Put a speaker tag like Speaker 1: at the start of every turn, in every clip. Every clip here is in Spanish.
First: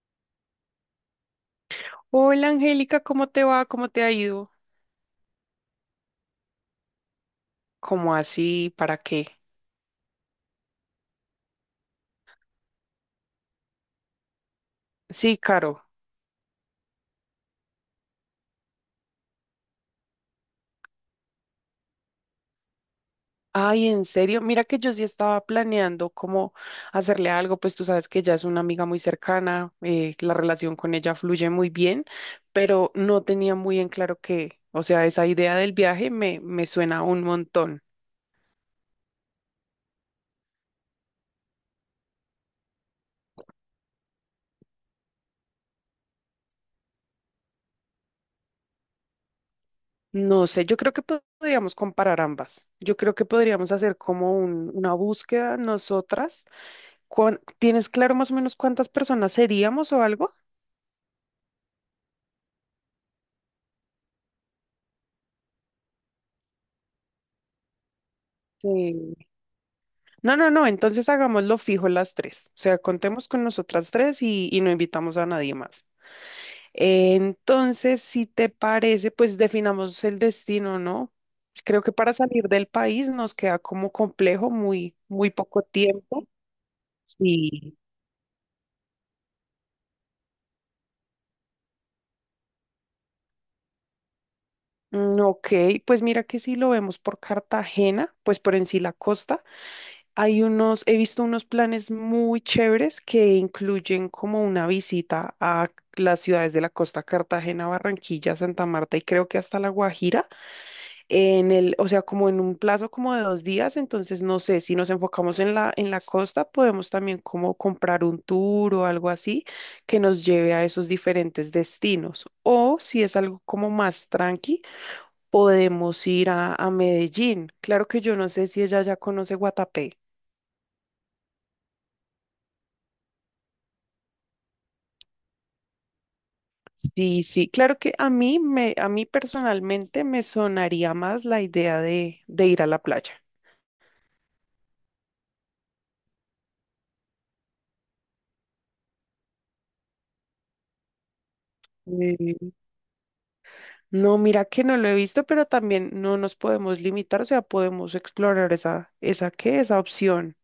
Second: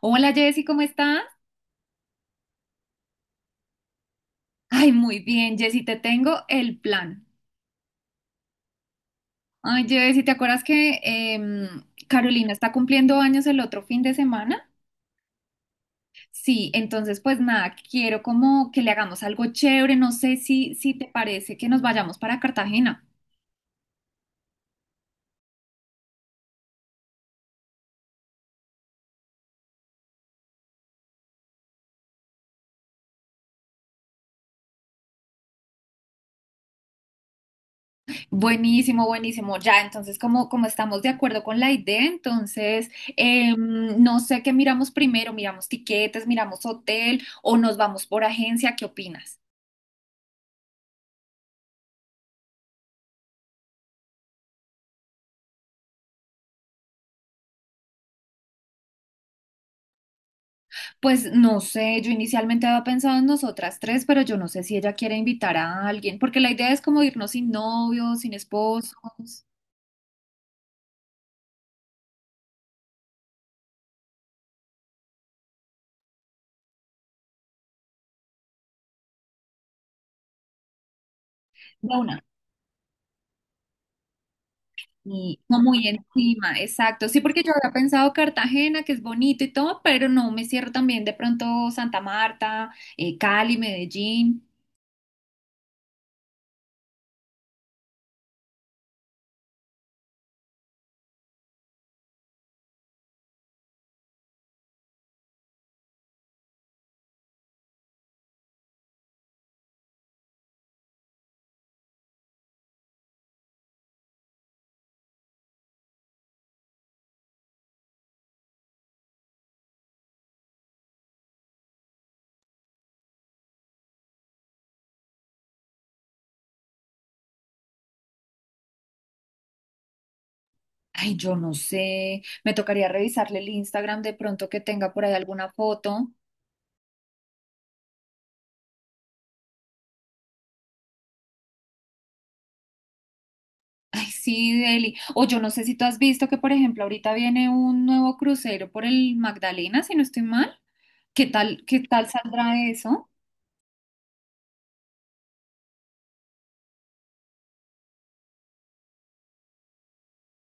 Speaker 1: Hola Jessy, ¿cómo estás?
Speaker 2: Hola Angélica, ¿cómo te va? ¿Cómo te ha ido?
Speaker 1: Ay, muy bien, Jessy, te tengo el plan.
Speaker 2: ¿Cómo así? ¿Para qué?
Speaker 1: Ay, Jessy, ¿te acuerdas que Carolina está cumpliendo años el otro fin de semana?
Speaker 2: Sí, Caro.
Speaker 1: Sí, entonces pues nada, quiero como que le hagamos algo chévere, no sé si te parece que nos vayamos para Cartagena.
Speaker 2: Ay, en serio, mira que yo sí estaba planeando cómo hacerle algo, pues tú sabes que ella es una amiga muy cercana, la relación con ella fluye muy bien, pero no tenía muy en claro qué, o sea, esa idea del viaje me suena un montón.
Speaker 1: Buenísimo, buenísimo, ya, entonces como estamos de acuerdo con la idea, entonces no sé qué miramos primero, miramos tiquetes, miramos hotel o nos vamos por agencia, ¿qué opinas?
Speaker 2: No sé, yo creo que podríamos comparar ambas. Yo creo que podríamos hacer como una búsqueda nosotras. ¿Tienes claro más o menos cuántas personas seríamos o algo?
Speaker 1: Pues no sé, yo inicialmente había pensado en nosotras tres, pero yo no sé si ella quiere invitar a alguien, porque la idea es como irnos sin novios, sin esposos,
Speaker 2: Sí. No, no, no, entonces hagámoslo fijo las 3. O sea, contemos con nosotras 3 y no invitamos a nadie más. Entonces, si te parece, pues definamos el destino, ¿no? Creo
Speaker 1: de
Speaker 2: que para
Speaker 1: una,
Speaker 2: salir del país nos queda como complejo, muy, muy
Speaker 1: y no
Speaker 2: poco
Speaker 1: muy
Speaker 2: tiempo.
Speaker 1: encima, exacto. Sí, porque yo había
Speaker 2: Sí.
Speaker 1: pensado Cartagena, que es bonito y todo, pero no me cierro también de pronto Santa Marta, Cali, Medellín.
Speaker 2: Mm, ok, pues mira que si lo vemos por Cartagena, pues por en sí la costa. Hay unos, he visto unos planes muy chéveres que incluyen como una visita a las ciudades de la costa, Cartagena, Barranquilla, Santa Marta y creo que hasta La Guajira, o sea, como en un plazo como de 2 días. Entonces, no sé, si nos enfocamos en en la costa, podemos también como comprar un tour o algo así que nos lleve a esos diferentes destinos. O si es algo como más tranqui, podemos ir a Medellín. Claro que yo no sé si ella ya conoce Guatapé.
Speaker 1: Ay, yo no sé, me tocaría revisarle el Instagram de pronto que tenga por ahí alguna foto.
Speaker 2: Sí, sí, claro que a mí personalmente me sonaría más la idea de ir a la playa.
Speaker 1: Ay, sí, Eli. O yo no sé si tú has visto que, por ejemplo, ahorita viene un nuevo crucero por el Magdalena, si no estoy mal. Qué tal saldrá
Speaker 2: Eh,
Speaker 1: eso?
Speaker 2: no, mira que no lo he visto, pero también no nos podemos limitar, o sea, podemos explorar esa qué, esa opción.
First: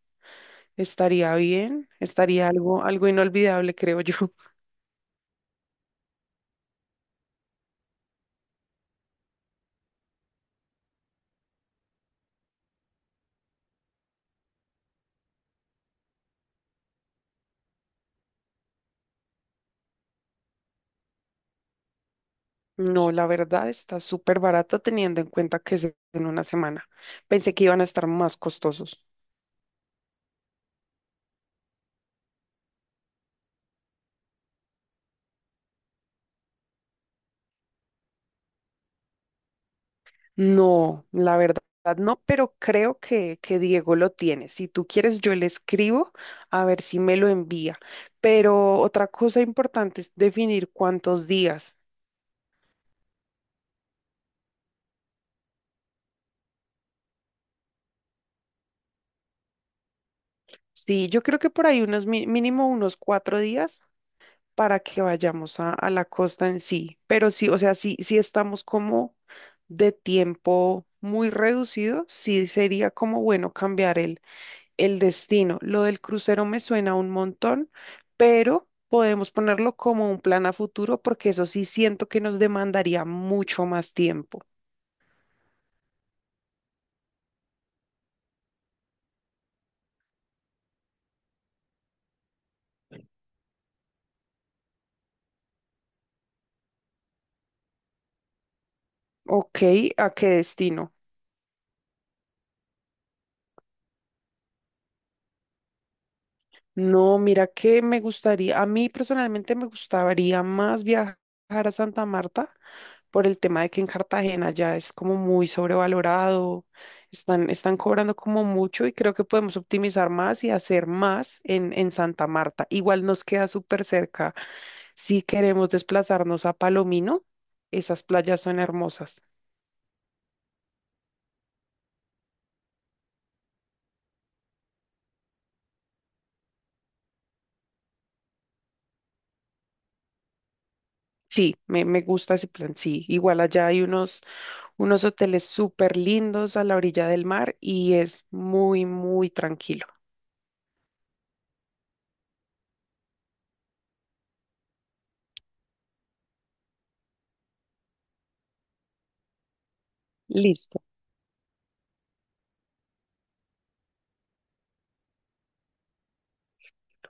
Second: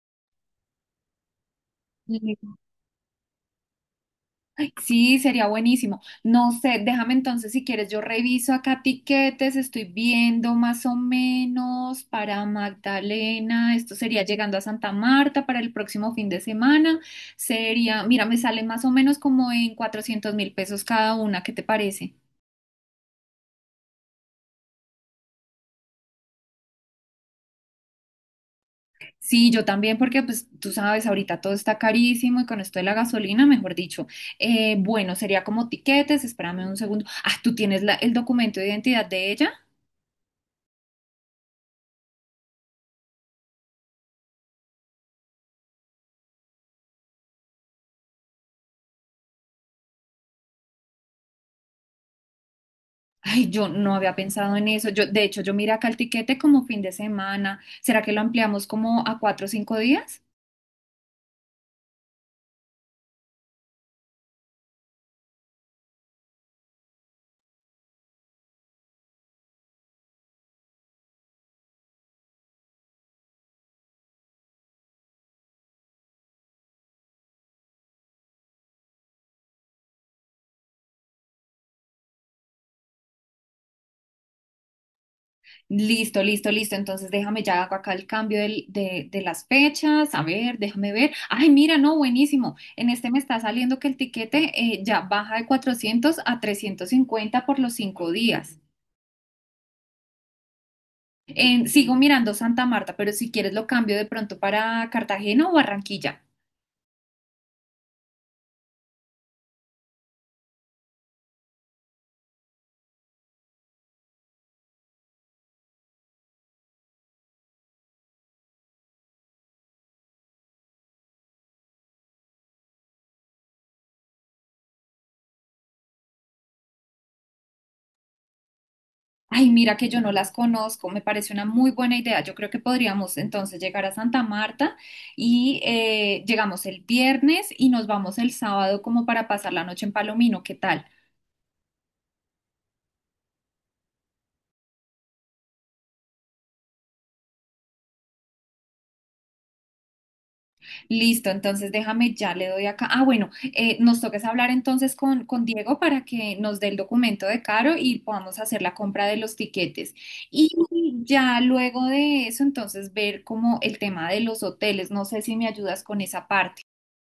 Speaker 2: Estaría bien, estaría
Speaker 1: Y-
Speaker 2: algo, algo inolvidable, creo yo.
Speaker 1: ay, sí, sería buenísimo. No sé, déjame entonces si quieres, yo reviso acá tiquetes, estoy viendo más o menos para Magdalena, esto sería llegando a Santa Marta para el próximo fin de semana, sería, mira, me sale más o menos como en 400 mil pesos cada una, ¿qué te parece?
Speaker 2: No, la verdad está súper barato teniendo en cuenta que es en una semana. Pensé que iban a estar más costosos.
Speaker 1: Sí, yo también, porque pues tú sabes, ahorita todo está carísimo y con esto de la gasolina, mejor dicho, bueno, sería como tiquetes, espérame un segundo. Ah, ¿tú tienes el documento de identidad de ella?
Speaker 2: No, la verdad no, pero creo que Diego lo tiene. Si tú quieres, yo le escribo a ver si me lo envía. Pero otra cosa importante es definir cuántos días.
Speaker 1: Ay, yo no había pensado en eso. Yo, de hecho, yo miré acá el tiquete como fin de semana. ¿Será que lo ampliamos como a 4 o 5 días?
Speaker 2: Sí, yo creo que por ahí unos mínimo unos 4 días para que vayamos a la costa en sí. Pero sí, o sea, sí, sí estamos como de tiempo muy reducido, sí sería como bueno cambiar el destino. Lo del crucero me suena un montón, pero podemos ponerlo como un plan a futuro porque eso sí siento que nos demandaría mucho más tiempo.
Speaker 1: Listo, listo, listo. Entonces déjame ya hago acá el cambio de las fechas. A ver, déjame ver. Ay, mira, no, buenísimo. En este me está saliendo que el tiquete ya baja de 400 a 350 por los 5 días.
Speaker 2: Ok, ¿a qué destino?
Speaker 1: Sigo mirando Santa Marta, pero si quieres lo cambio de pronto para Cartagena o Barranquilla.
Speaker 2: No, mira que me gustaría, a mí personalmente me gustaría más viajar a Santa Marta por el tema de que en Cartagena ya es como muy sobrevalorado, están, están cobrando como mucho y creo que podemos optimizar más y hacer más en Santa Marta. Igual nos queda súper cerca. Si queremos desplazarnos a Palomino, esas playas son hermosas.
Speaker 1: Ay, mira que yo no las conozco. Me parece una muy buena idea. Yo creo que podríamos entonces llegar a Santa Marta y llegamos el viernes y nos vamos el sábado como para pasar la noche en Palomino. ¿Qué tal?
Speaker 2: Sí, me gusta ese plan. Sí, igual allá hay unos, unos hoteles súper lindos a la orilla del mar y es muy, muy tranquilo.
Speaker 1: Listo, entonces déjame, ya le doy acá. Ah, bueno, nos toques hablar entonces con Diego para que nos dé el documento de Caro y podamos hacer la compra de los tiquetes. Y
Speaker 2: Listo.
Speaker 1: ya luego de eso, entonces ver como el tema de los hoteles. No sé si me ayudas con esa parte.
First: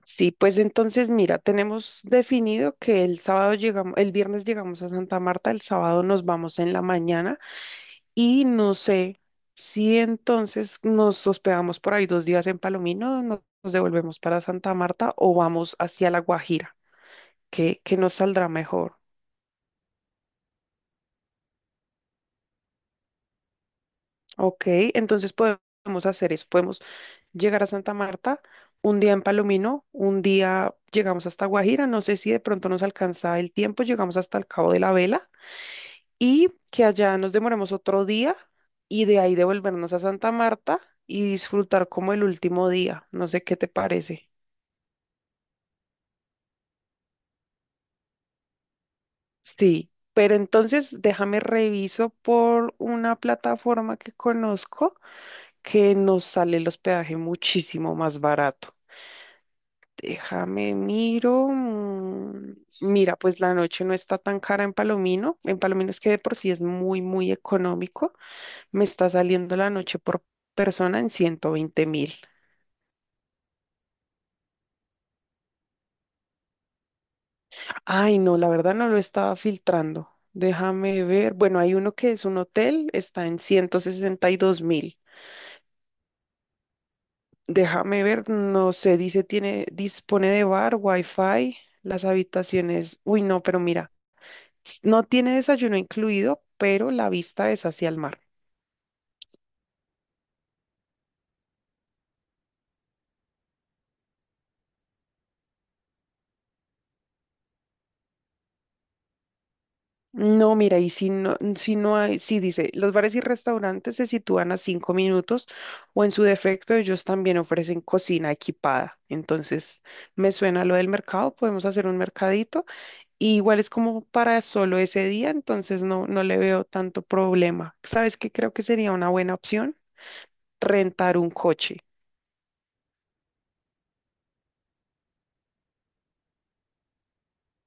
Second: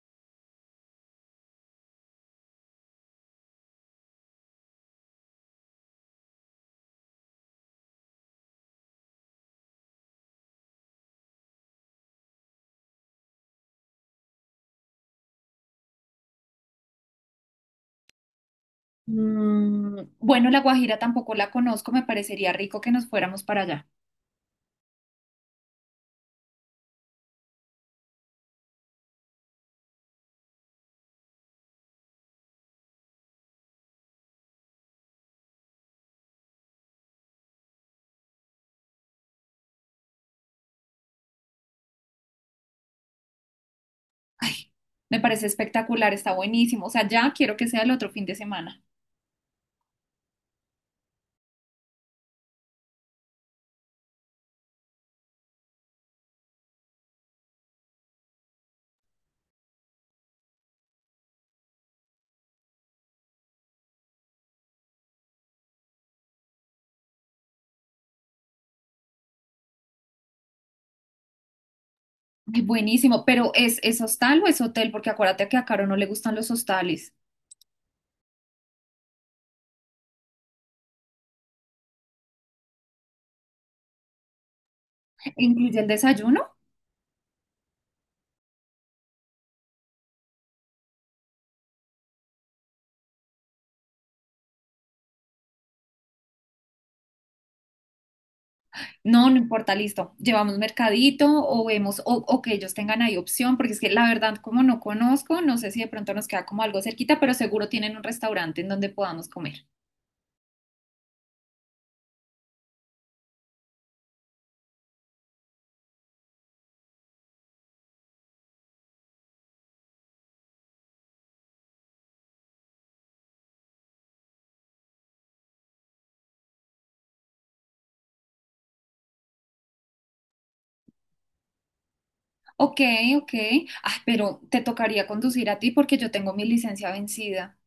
Speaker 2: Sí, pues entonces mira, tenemos definido que el sábado llegamos, el viernes llegamos a Santa Marta, el sábado nos vamos en la mañana. Y no sé si entonces nos hospedamos por ahí 2 días en Palomino, nos devolvemos para Santa Marta o vamos hacia La Guajira, que nos saldrá mejor.
Speaker 1: Bueno, La Guajira tampoco la conozco, me parecería rico que nos fuéramos para allá.
Speaker 2: Ok, entonces podemos hacer eso. Podemos llegar a Santa Marta, un día en Palomino, un día llegamos hasta Guajira. No sé si de pronto nos alcanza el tiempo, llegamos hasta el Cabo de la Vela y que allá nos demoremos otro día y de ahí devolvernos a Santa Marta y disfrutar como el último día. No sé qué te parece.
Speaker 1: Me parece espectacular, está buenísimo. O sea, ya quiero que sea el otro fin de semana.
Speaker 2: Sí, pero entonces déjame reviso por una plataforma que conozco que nos sale el hospedaje muchísimo más barato. Déjame miro. Mira, pues la noche no está tan cara en Palomino. En Palomino es que de por sí es muy, muy económico. Me está saliendo la noche por persona en 120.000.
Speaker 1: Ay, buenísimo, pero ¿es hostal o es hotel? Porque acuérdate que a Caro no le gustan los hostales.
Speaker 2: Ay, no, la verdad no lo estaba filtrando. Déjame ver. Bueno, hay uno que es un hotel, está en 162.000.
Speaker 1: Incluye el desayuno.
Speaker 2: Déjame ver, no sé, dice tiene, dispone de bar, wifi, las habitaciones. Uy, no, pero mira, no tiene desayuno incluido, pero la vista es hacia el mar.
Speaker 1: No, no importa, listo. Llevamos mercadito o vemos o que ellos tengan ahí opción, porque es que la verdad, como no conozco, no sé si de pronto nos queda como algo cerquita, pero seguro tienen un restaurante en donde podamos comer.
Speaker 2: No, mira, y si no, si no hay, sí dice, los bares y restaurantes se sitúan a 5 minutos o en su defecto ellos también ofrecen cocina equipada. Entonces, me suena lo del mercado, podemos hacer un mercadito. Y igual es como para solo ese día, entonces no, no le veo tanto problema. ¿Sabes qué creo que sería una buena opción? Rentar un coche.
Speaker 1: Ok, ok. Ah, pero te tocaría conducir a ti porque yo tengo mi licencia vencida.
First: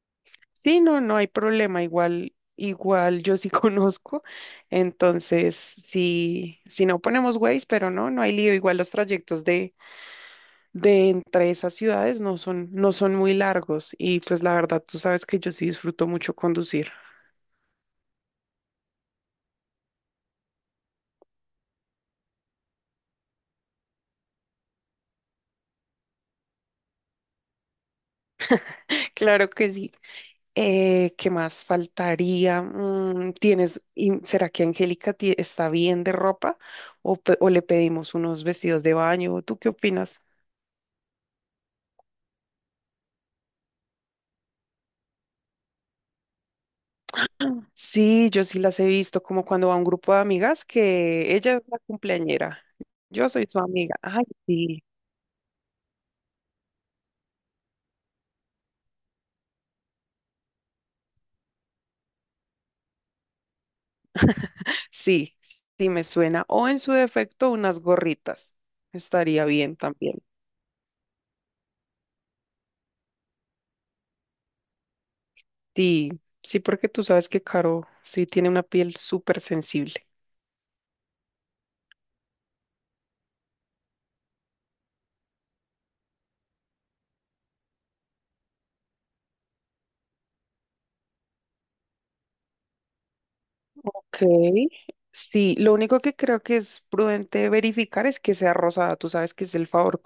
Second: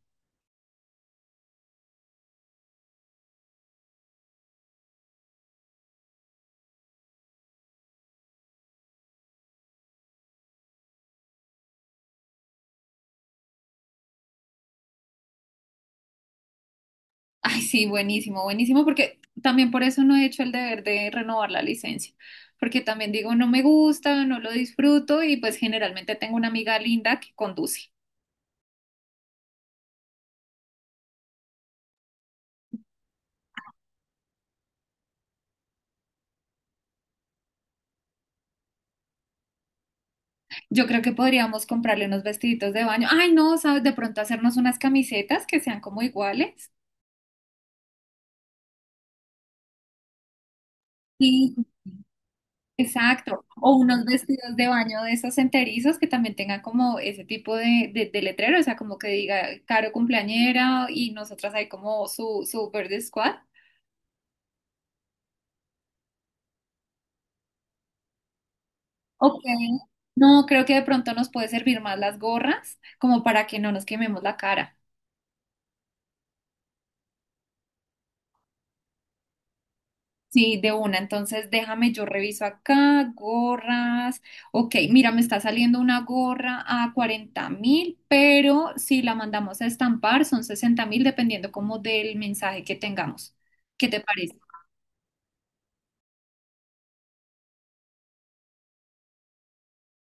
Speaker 2: Sí, no, no hay problema, igual, igual yo sí conozco, entonces sí si no ponemos Waze, pero no, no hay lío, igual los trayectos de entre esas ciudades no son, no son muy largos y pues la verdad tú sabes que yo sí disfruto mucho conducir.
Speaker 1: Ay, sí, buenísimo, buenísimo, porque también por eso no he hecho el deber de renovar la licencia, porque también digo, no me gusta, no lo disfruto y pues generalmente tengo una amiga linda que conduce.
Speaker 2: Claro que sí. ¿Qué más faltaría? Mm, ¿tienes, y será que Angélica está bien de ropa o, o le pedimos unos vestidos de baño? ¿Tú qué opinas?
Speaker 1: Yo creo que podríamos comprarle unos vestiditos de baño. Ay, no, sabes, de pronto hacernos unas camisetas que sean como iguales.
Speaker 2: Sí, yo sí las he visto como cuando va un grupo de amigas que
Speaker 1: Sí,
Speaker 2: ella es la cumpleañera. Yo
Speaker 1: exacto.
Speaker 2: soy su
Speaker 1: O
Speaker 2: amiga.
Speaker 1: unos
Speaker 2: Ay,
Speaker 1: vestidos de
Speaker 2: sí,
Speaker 1: baño de esos enterizos que también tengan como ese tipo de letrero, o sea, como que diga Caro cumpleañera y nosotras ahí como su verde squad.
Speaker 2: sí, sí me suena. O en su defecto unas gorritas.
Speaker 1: Ok.
Speaker 2: Estaría bien también.
Speaker 1: No, creo que de pronto nos puede servir más las gorras, como para que no nos quememos la cara.
Speaker 2: Sí, sí, porque tú sabes que Caro sí tiene una piel súper sensible.
Speaker 1: Sí, de una. Entonces, déjame, yo reviso acá, gorras. Ok, mira, me está saliendo una gorra a 40.000, pero si la mandamos a estampar son 60.000, dependiendo como del mensaje que tengamos. ¿Qué te
Speaker 2: Ok.
Speaker 1: parece?
Speaker 2: Sí, lo único que creo que es prudente verificar es que sea rosada. Tú sabes que es el favor,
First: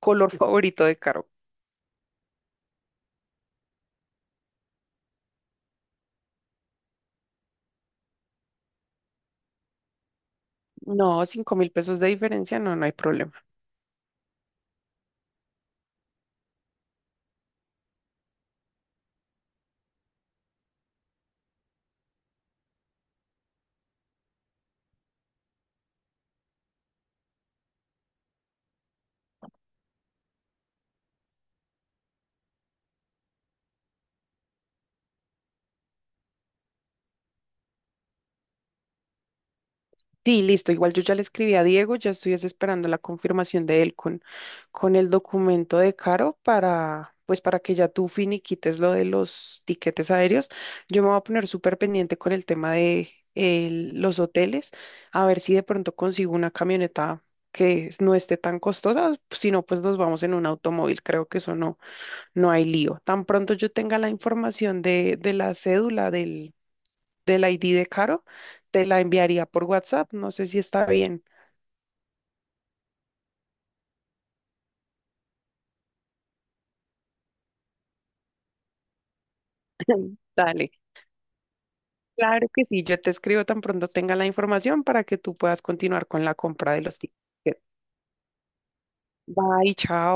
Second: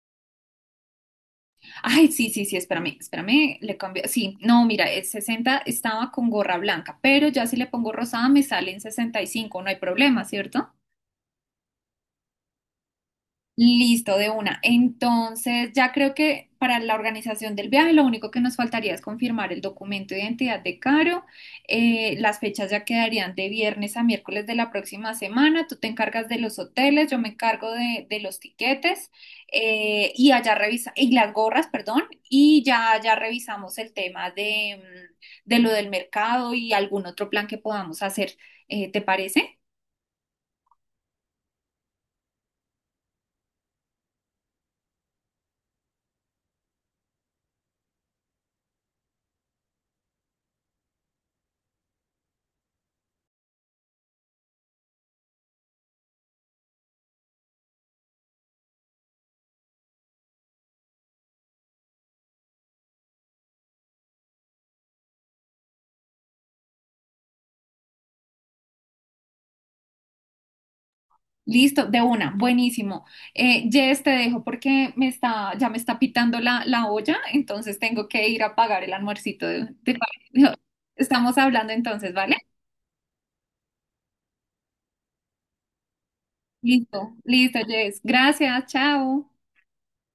Speaker 2: color favorito de Caro.
Speaker 1: Ay, sí, sí, sí, espérame, espérame, le cambio. Sí, no, mira, el sesenta, estaba con gorra blanca, pero ya si le pongo rosada me salen 65. No hay problema, ¿cierto?
Speaker 2: No, $5.000 de diferencia, no, no hay problema.
Speaker 1: Listo, de una. Entonces, ya creo que para la organización del viaje lo único que nos faltaría es confirmar el documento de identidad de Caro. Las fechas ya quedarían de viernes a miércoles de la próxima semana. Tú te encargas de los hoteles, yo me encargo de los tiquetes y allá revisa y las gorras, perdón, y ya revisamos el tema de lo del mercado y algún otro plan que podamos hacer. ¿Te parece?
Speaker 2: Sí, listo. Igual yo ya le escribí a Diego, ya estoy es esperando la confirmación de él con el documento de Caro para, pues para que ya tú finiquites lo de los tiquetes aéreos. Yo me voy a poner súper pendiente con el tema de los hoteles, a ver si de pronto consigo una camioneta que no esté tan costosa, si no, pues nos vamos en un automóvil. Creo que eso no, no hay lío. Tan pronto yo tenga la información de la cédula del ID de Caro, te la enviaría por WhatsApp. No sé si está bien.
Speaker 1: Listo, de una, buenísimo. Jess, te dejo porque ya me está pitando la olla, entonces tengo que ir a pagar el almuercito.
Speaker 2: Dale.
Speaker 1: Estamos hablando entonces, ¿vale?
Speaker 2: Claro que sí, yo te escribo tan pronto tenga la información para que tú puedas continuar con la compra de los
Speaker 1: Listo,
Speaker 2: tickets.
Speaker 1: listo, Jess. Gracias, chao.
Speaker 2: Bye, chao.